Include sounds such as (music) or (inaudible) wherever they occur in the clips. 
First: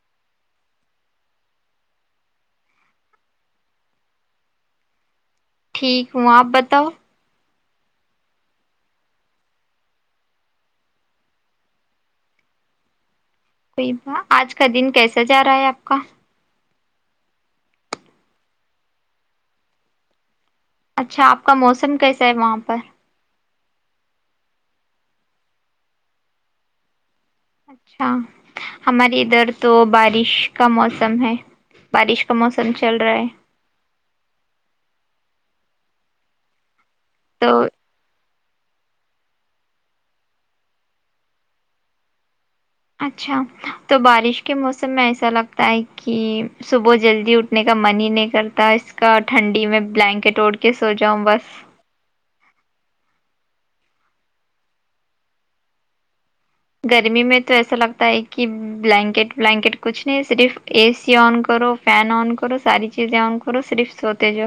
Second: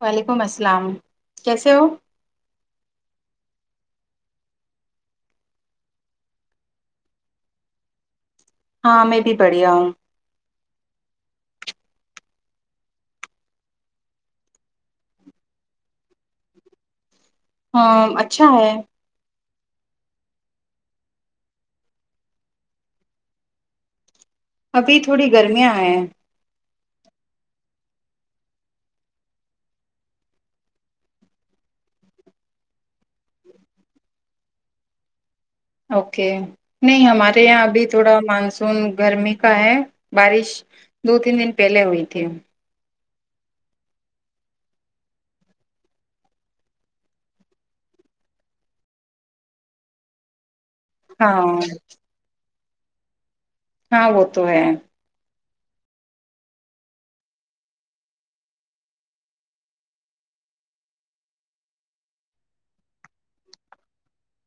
وعلیکم السلام کیسے ہو ٹھیک ہوں آپ بتاؤ ہاں میں بھی بڑھیا ہوں کوئی ب آج کا دن کیسا جا رہا ہے آپ ک ہاں اچھا ہے اچھا آپ کا موسم کیسا ہے وہاں پر ابھی تھوڑی گرمیاں آئے ہیں اچھا ہماریے ادھر تو بارش کا موسم ہے بارش کا موسم چل رہا ہے اوکے نہیں ہمارے تو یہاں ابھی تھوڑا م مسون گرمی کا ہے بارش دو تین دن پہلے ہوئی تھی اچھا تو بارش کے موسم میں ایسا لگتا ہے کہ صبح جلدی اٹھنے کا من ہی نہیں کرتا اس کا ٹھنڈی میں بلینکٹ اوٹ کے سو جاؤں ہاں بس ہاں وہ تو ہے گرمی میں تو ایسا لگتا ہے کہ بلینکٹ ولانکٹ کچھ نہیں صرف اے سی آن کرو فین آن کرو ساری چیزیں آن کرو صرف سوتے جا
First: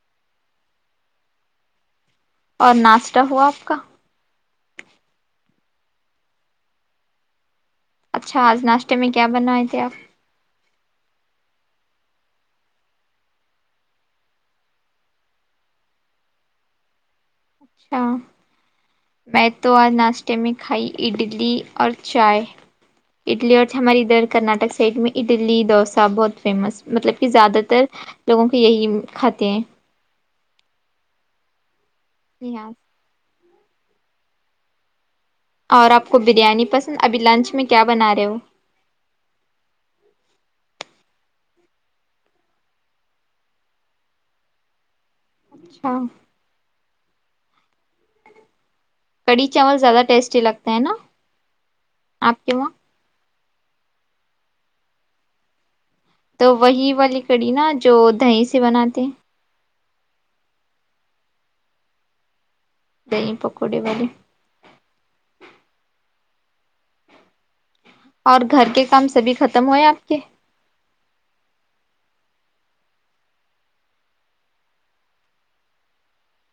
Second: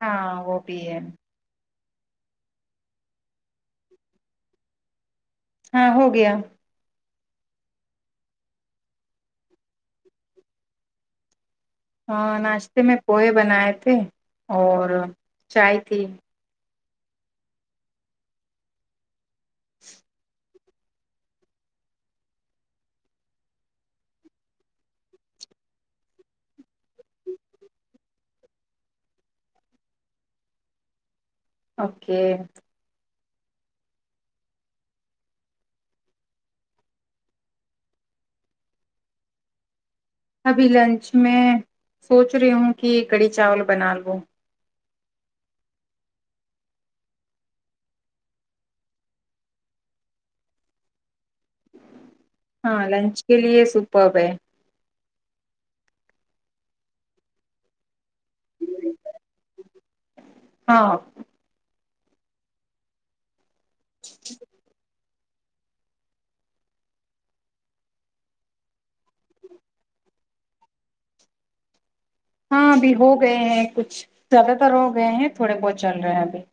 ہاں وہ بھی ہے اور ناشتہ ہوا آپ ک ہاں ہو گیا (unintelligible) اچھا آج ناشتے میں کیا بنائے تھے آپ ہاں ناشتے میں پوہ بنائے تھے اور چائے تھی اچھا میں تو آج ناسٹمک کھائی اڈلی اور چائے اڈلی اور ہمارے ادھر کرناٹک سائڈ میں اڈلی ڈوسا بہت فیمس مطلب کہ زیادہ تر لوگوں کو یہی کھاتے ہیں اوکے یہاں اور آپ کو بریانی پسند ابھی لنچ میں کیا بنا رہے ہو ابھی لنچ میں سوچ رہی ہوں کہ کڑی چاول بنا لو اچھا کڑھی چاول زیادہ ٹیسٹی لگتے ہیں نا آپ کے وہاں ہاں لنچ (unintelligible) کے لیے سوپب ہے تو وہی والی کڑی نا جو دی سے بناتے ہاں د پک کوڑی وال اور گھر کے کام سبھی ختم ہوئے آپ کے ہاں ابھی ہو گئے ہیں کچھ زیادہ تر ہو گئے ہیں تھوڑے بہت چل رہے ہیں ابھی (unintelligible)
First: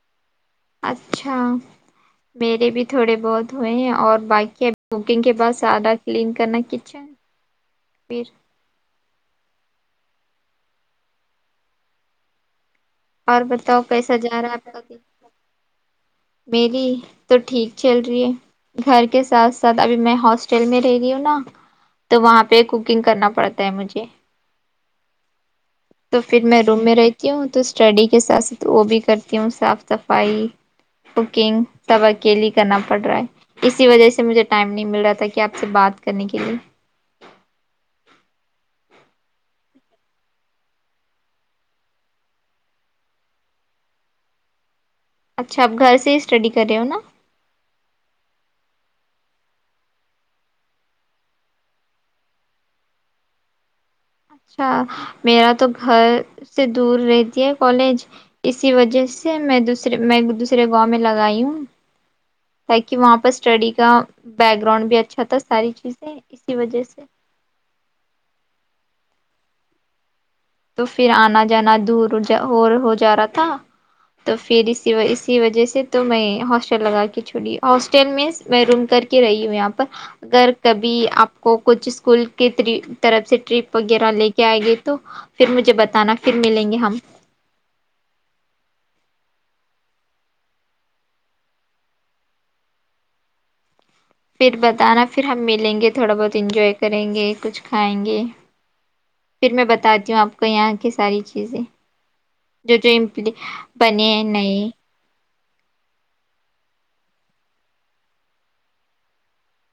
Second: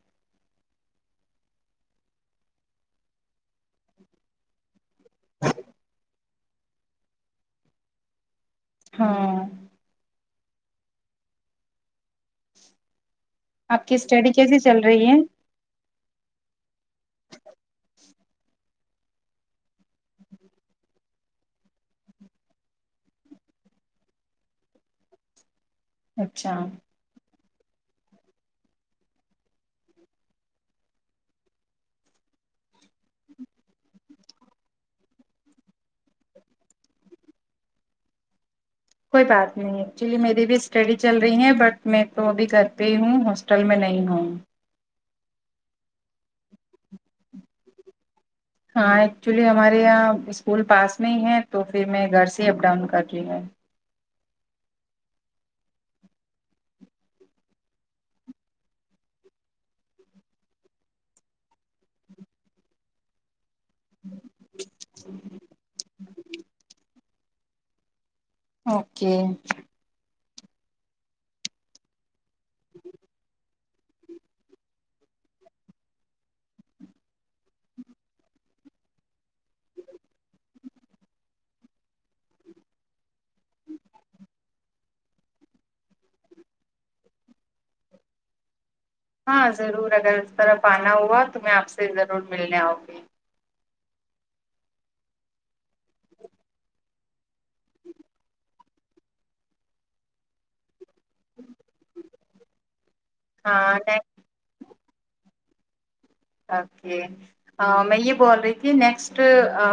اچھا میرے بھی تھوڑے بہت ہوئے ہیں اور باقی ابھی کوکنگ کے بعد سادہ کلنک کرنا کچھا پھر (unintelligible) ہاں (unintelligible) اور آپ بتاؤ کی کیسا اسٹڈی جا رہا ہے کیسی آپ چل کا دن رہی ہے (unintelligible) میری تو ٹھیک چل رہی ہے گھر کے ساتھ ساتھ ابھی میں ہاسٹل میں رہ رہی ہوں نا تو وہاں پہ کوکنگ کرنا پڑتا ہے مجھے تو پھر اچھا میں روم میں رہتی ہوں تو اسٹڈی کے ساتھ ساتھ وہ بھی کرتی ہوں صاف صفائی کوکنگ سب اکیلی کرنا پڑ رہا ہے اسی وجہ سے مجھے ٹائم نہیں مل رہا تھا کہ آپ سے بات کرنے کے لیے کوئی بات نہیں ایکچولی میری بھی اسٹڈی چل رہی ہے بٹ میں تو ابھی گھر پہ ہی ہوں ہاسٹل میں نہیں ہوں اچھا آپ گھر سے ہی اسٹڈی کر رہے ہو نا ہاں ایکچولی ہمارے یہاں اسکول پاس میں ہی ہے تو پھر میں گھر سے اپ ڈاؤن کر رہ ہے (unintelligible) اچھا میرا تو گھر سے دور رہتی ہے کالج اسی وجہ سے میں دوسرے میں دوسرے گاؤں میں لگئی ہوں تاکہ واپس اسٹڈی کا بیک گراؤنڈ بھی اچھا تھا ساری چیزیں اسی وجہ سے اوکے (unintelligible) تو پھر آنا جانا دور ہو جا رہا تھا تو پھر اسی اسی وجہ سے تو میں ہاسٹل لگا کے چھوڑی ہاسٹل میں میں روم کر کے رہی ہوں یہاں پر اگر کبھی آپ کو کچھ اسکول کے طرف سے ٹرپ وغیرہ لے کے آئے گئی تو پھر مجھے بتانا پھر ملیں گے ہم ہاں ضرور اگر اس طرف آنا ہوا تو میں آپ سے ضرور ملنے آؤں گی پھر بتانا پھر ہم ملیں گے تھوڑا بہت انجوائے کریں گے کچھ کھائیں گے پھر میں بتاتی ہوں آپ کو یہاں کس ساری چیزیں جو جوم ہاں بنے ہیں ن اوکے میں یہ بول رہی تھی نیکسٹ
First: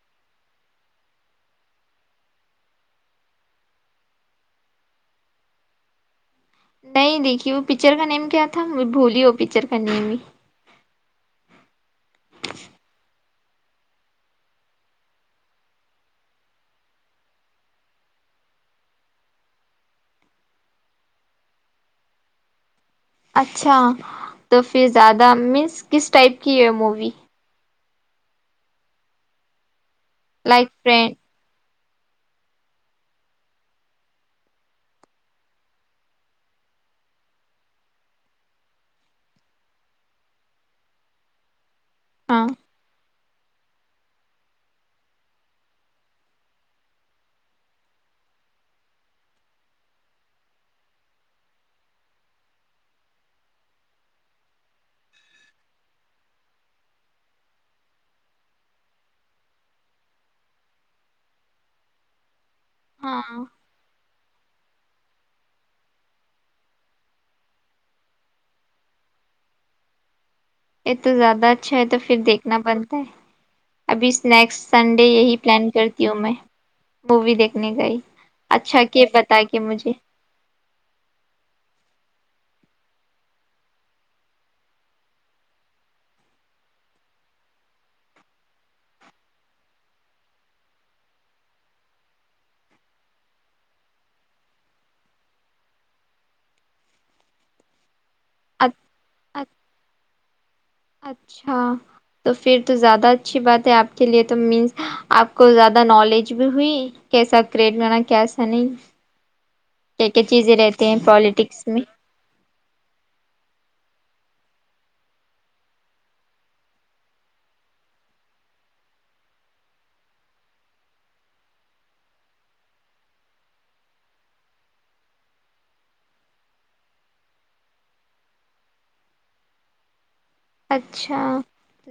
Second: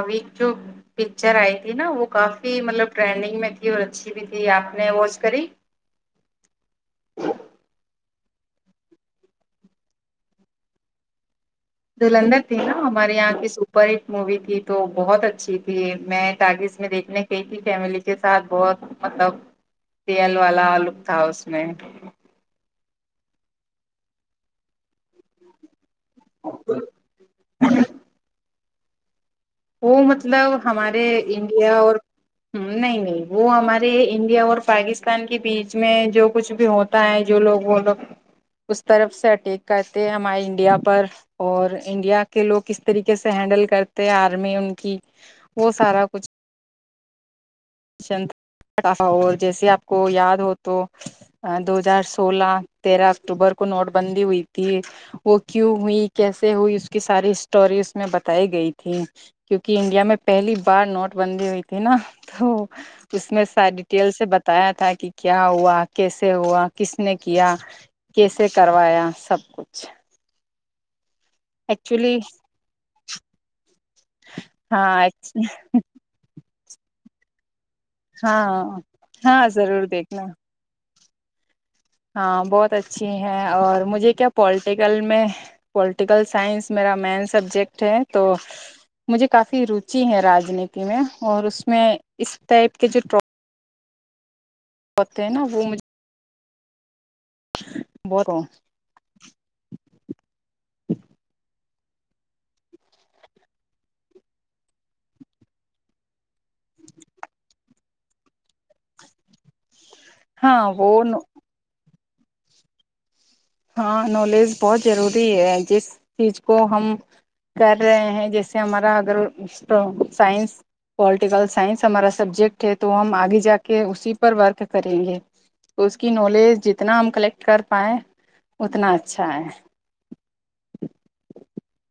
ویک جو پکچر آئی تھی نا وہ کافی مطلب ٹرینڈنگ میں تھی اور اچھی بھی تھی آپ نے واچ کری نہیں دیکھی وہ پکچر کا نیم کیا تھا بھولی ہو پکچر کا نیم ہی دلندر تھی نا ہمارے یہاں کی سپر ہٹ مووی تھی تو بہت اچھی تھی میں ٹگز میں دیکھنے گئی تھی فیملی کے ساتھ بہت مطلب سیئل والا لک تھا اس میں اچھا تو پھر زیادہ مینس کس ٹائپ کی ہے مووی وہ مطلب لائک ہمارے فرینڈ انڈیا اور نہیں نہیں وہ ہمارے انڈیا اور پاکستان کے بیچ میں جو کچھ بھی ہوتا ہے جو لوگ وہ لوگ اس طرف سے اٹیک کرتے ہیں ہمارے انڈیا پر اور انڈیا کے ہاں لوگ کس طریقے سے ہینڈل کرتے ہیں آپ گ میں ان کی وہ سارا کچھ چٹاا اور جیسے آپ کو یاد ہو تو دو ہزار سولہ تیرہ اکتوبر کو نوٹ بندی ہوئی تھی وہ کیوں ہوئی کیسے ہوئی اس کی ساری ہٹوری اس میں بتائی گئی تھی کیونکہ انڈیا میں پہلی بار نوٹ بندی ہوئی تھی نا تو اس ہاں میں ساری ڈیٹیل سے ب بتایا تھا کہ کیا ہوا کیسے ہوا کس نے کیا کیسے کروایا سب کچھ یہ تو زیادہ اچھا ہے تو ایکچولی پھر دیکھنا بنتا ہے ابھی اسنیکسٹ سنڈے ہاں یہی پلان کرتی ہوں میں مووی دیکھ نے گئی ہاں اچھا کہ بتا ہاں کے ضرور مجھے دیکھنا ہاں بہت اچھی ہے اور مجھے کیا پولٹیکل میں پولٹیکل سائنس میرا مین سبجیکٹ ہے تو مجھے کافی روچی ہے راجنیتی میں اور اس میں اس ٹائپ کے جوٹر ہوتے ہیں نا وہ مج جھ بڑ اچھا تو پھر تو زیادہ اچھی بات ہے آپ کے لیے تو مینس آپ کو زیادہ نالج بھی ہوئی کیساتھ کریٹ میںنا کیسا نہیں کیا کیا چیزیں ہاں رہتی ہیں وہ پالیٹکس میں ہاں نالج بہت ضروری ہے جس چیز کو ہم کر رہے ہیں جیسے ہمارا اگر سائنس پولیٹیکل سائنس ہمارا سبجیکٹ ہے تو ہم آگے جا کے اسی پر ورک کریں گے اس کی نالج جتنا ہم کلیکٹ کر پائیں اتنا اچھا ہے اچھا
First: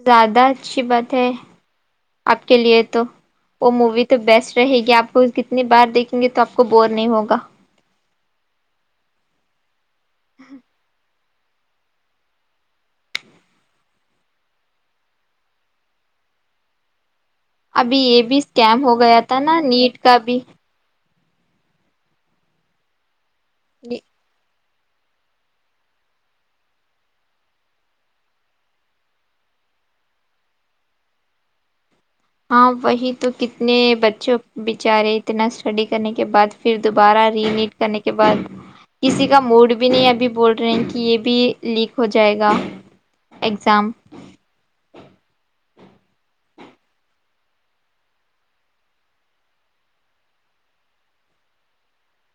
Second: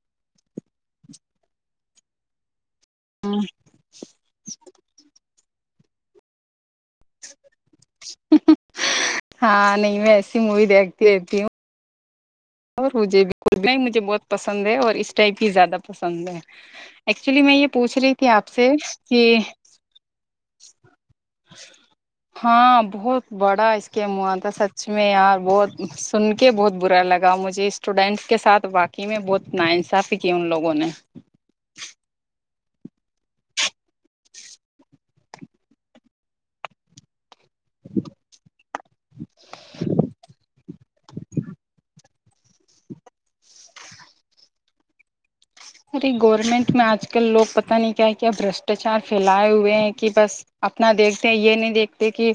زیادہ اچھی بات ہے آپ کے لیے تو وہ مووی تو بیسٹ رہے گی آپ کو اس کی انی باہر دیکیں گے تو آپ کو بور نہیں ہوگا ہاں نہیں میں ایسی موی دیکتی رہتی ہوں اور مجھے کنا ہی مجھے بہت پسند ہے اور اس ٹائپ ہی زیادہ پسند ہے ایکچولی میں یہ پوچھ ابھی رہی یہ تھی بھی آپ سے اسکیم ہو گیا کہ تھا نا نیٹ کا بھی ہاں بہت بڑا اسکیم ہوا تھا سچ سچ میں ار بہت سن کے بہت برا لگا مجھے اسٹوڈینٹس کے ساتھ باقی میں بہت نا انصافی کی ان لوگوں نے ہاں وہی تو کتنے بچوں بچارے اتنا اسٹڈی کرنے کے بعد پھر دوبارہ ری ریڈ کرنے کے بعد کسی کا موڈ بھی نہیں ابھی بول رہے ہیں کہ یہ بھی لیک ہو جائے گا ایگزام ارے گورنمنٹ میں آج کل لوگ پتہ نہیں کیا ہے کیاب بشٹاچار پھیلائے ہوئے ہیں کہ بس اپنا دیکھتے ہیں یہ نہیں دیکھتے کہ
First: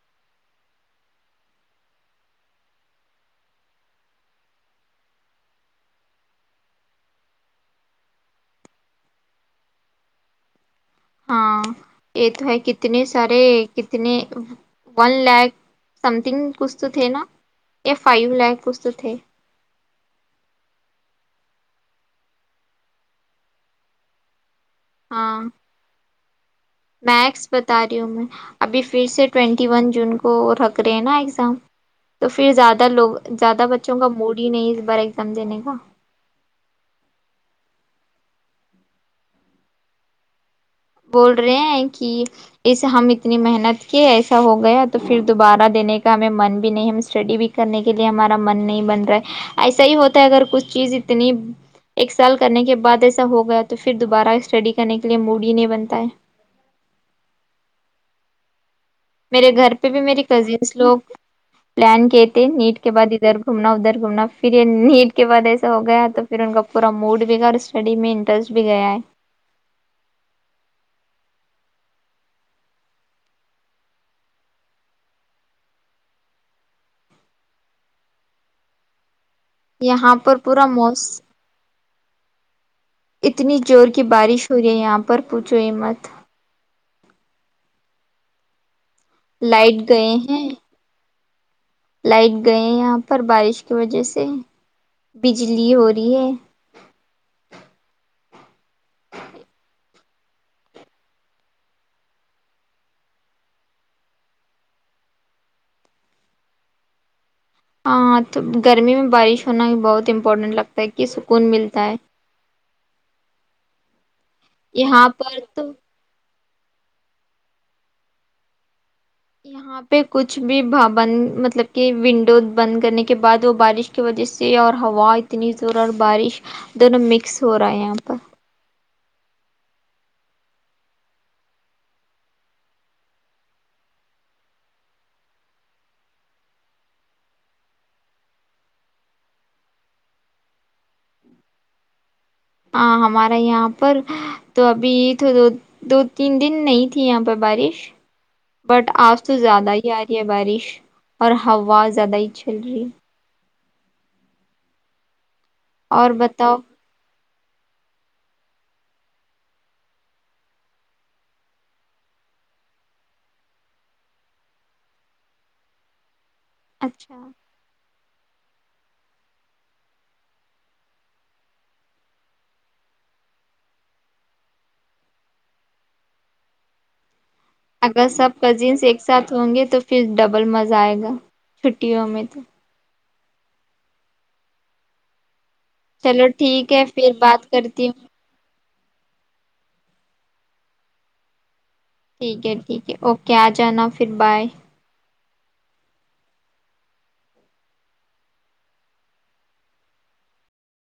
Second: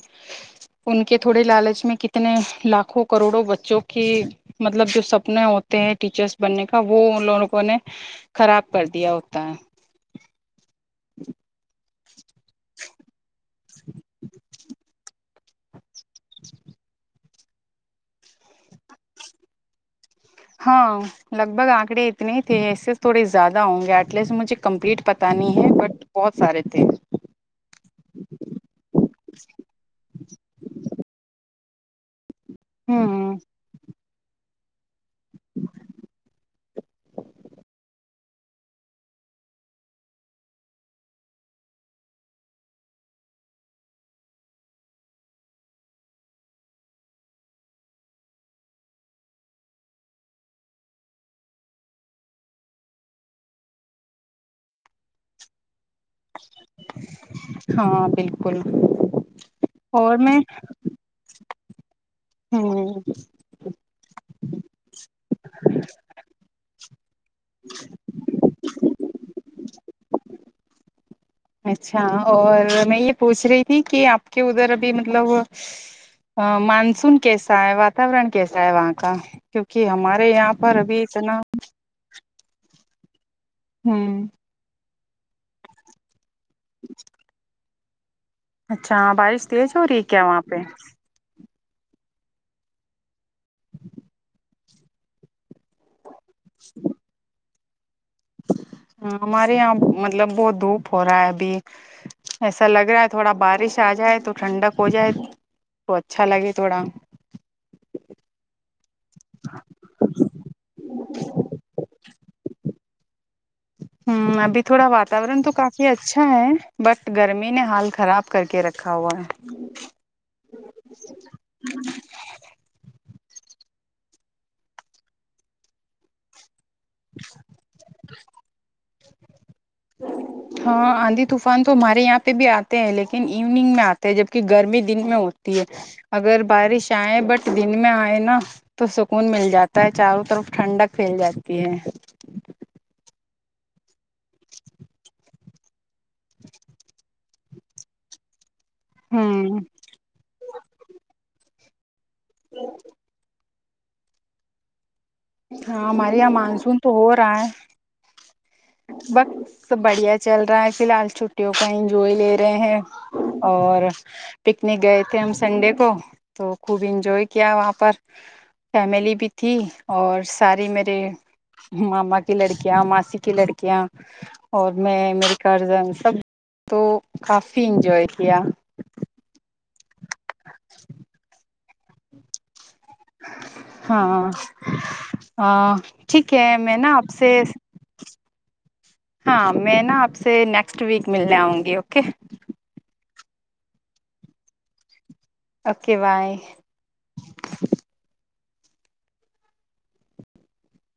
ان کے تھوڑے لالچ میں کتنے لاکھوں کروڑوں بچوں کی مطلب جو سپنے ہوتے ہیں ٹیچرس بننے کا وہ ان لوگوں نے خراب کر دیا ہوتا ہے ہاں یہ تھے کتنے سارے کتنے ون لیک سم تھنگ کچھ تو تھے نا یہ فائ بلیک کچھ تو تھے ہاں لگ بھگ آنکڑے اتنے تھے ایسے تھوڑے زیادہ ہوں گے ایٹ لیسٹ مجھے کمپلیٹ پتہ ہاں نہیں ہے بٹ بہت سارے تھے میکس بتا رہی ہوں میں ابھی پھر سے ٹوینٹی ون جن کو رکھ رہے ہیں نا ایگزام تو پھر زیادہ لوگ ہوں زیادہ بچوں کا موڈی نہیں اس بار ایگزام دینے کا بول رہے ہیں کہ اس ہم اتنی محنت کے ایسا ہو گیا تو پھر دوبارہ دینے کا ہمیں من بھی نہیں ہم اسٹڈی بھی کرنے کے لیے ہمارا من نہیں بن رہا ہے ایسا ہی ہوتا ہے اگر کچھ چیز اتنی ایک سال کرنے کے بعد ایسا ہو گیا تو پھر دوبارہ اسٹڈی کرنے کے لیے موڑی نے بنتا ہے ہاں بالکل میرے گھر پہ بھی اور میری میں کزنس لوگ پلان کہتے نیٹ ہ کے بعد ادھر گھومنا ادھر گھومنا پھر یہ نیٹ کے بعد ایسا ہو گیا تو پھر ان کا پورا موڈ بھی بگڑ اسٹڈی میں انٹرسٹ بھی گیا ہے اچھا اور میں یہ پوچھ رہی تھی کہ آپ کے ادھر ابھی مطلب مانسون کیسا ہے واتورن کیسا ہے وہاں کا کیوںکہ ہمارے یہاں پر ابھی اتنا اتنی زور کی ہوں بارش ہو رہی ہے یہاں پر پوچھو یہ مت اچھا ہاں بارش تیز ہو لائٹ رہی ہے گئے کیا وہاں ہیں پہ لائٹ گئے ہیں یہاں پر بارش کی وجہ سے بجلی ہو بی ہے ہ ہمارے یہ مطلب بہت دھوپ ہو رہا ہے ابھی ایسا لگ رہا ہے تھوڑا بارش آ جائے تو ٹھنڈک ہو جائے تو اچھا لگے تھوڑا ہاں تو گرمی میں بارش ہونا بہت امپورٹینٹ لگتا ہے کہ سکون ملتا ہے ہوں ابھی تھوڑا یہاں پر وااتورن تو کافی اچھا ہے بٹ گرمی نے حال خراب کر کے رکھ یہاں پہ کچھ بھی بند مطلب کہ ونڈو بند کرنے کی (unintelligible) کے بعد وہ بارش کی وجہ سے اور ہوا اتنی زور اور بارش دونوں مکس ہو رہا ہے یہاں پر ہاں آندھی طوفان تو ہمارے یہاں پہ بھی آتے ہیں لیکن ایوننگ میں آتے ہیں جبک گرمی دن میں ہوتی ہے اگر بارش آئے بٹ دن میں آئے نا تو سکون مل جاتا ہے چاروں طرف ٹھنڈک پھیل جاتی ہے ہاں ہمارا یہاں پر تو ابھی تو دو دو تین دن نہیں تھی یہاں پہ بارش بٹ آج تو ہوں زیادہ ہی آ رہی ہے بارش (unintelligible) اور ہووا (unintelligible) زیادہ ہی چل رہی ہے ہاں اور ہمارے یہاں بتاؤ مانسون تو ہو رہا ہے (inaudible) بس بڑھیا چل رہا ہے فی الحال چھٹیوں کا انجوائے لے رہے ہیں اور پکنک گئے تھے ہم سنڈے کو تو خوب انجوائے اچھا کیا وہاں پر فیملی بھی تھی اور ساری میرے ماما کی لڑکیاں ماسی کی لڑکیا کیا اور میں میری گارجن سب تو کافی انجوائے اگر سب کیا کزنس ایک ساتھ ہوں گے تو پھر ڈبل مزہ آئے گا چھٹیوں میں تو ہاں (inaudible) چلو ٹھیک میں ہے نا آپ پھر بات سے کرتی ہوں ہاں میں نا آپ سے نیکسٹ ویک ملنے آؤں گی اوکے ٹھیک ہے ٹھیک ہے اوکے کیا آ جانا پھر بائے اوکے بائے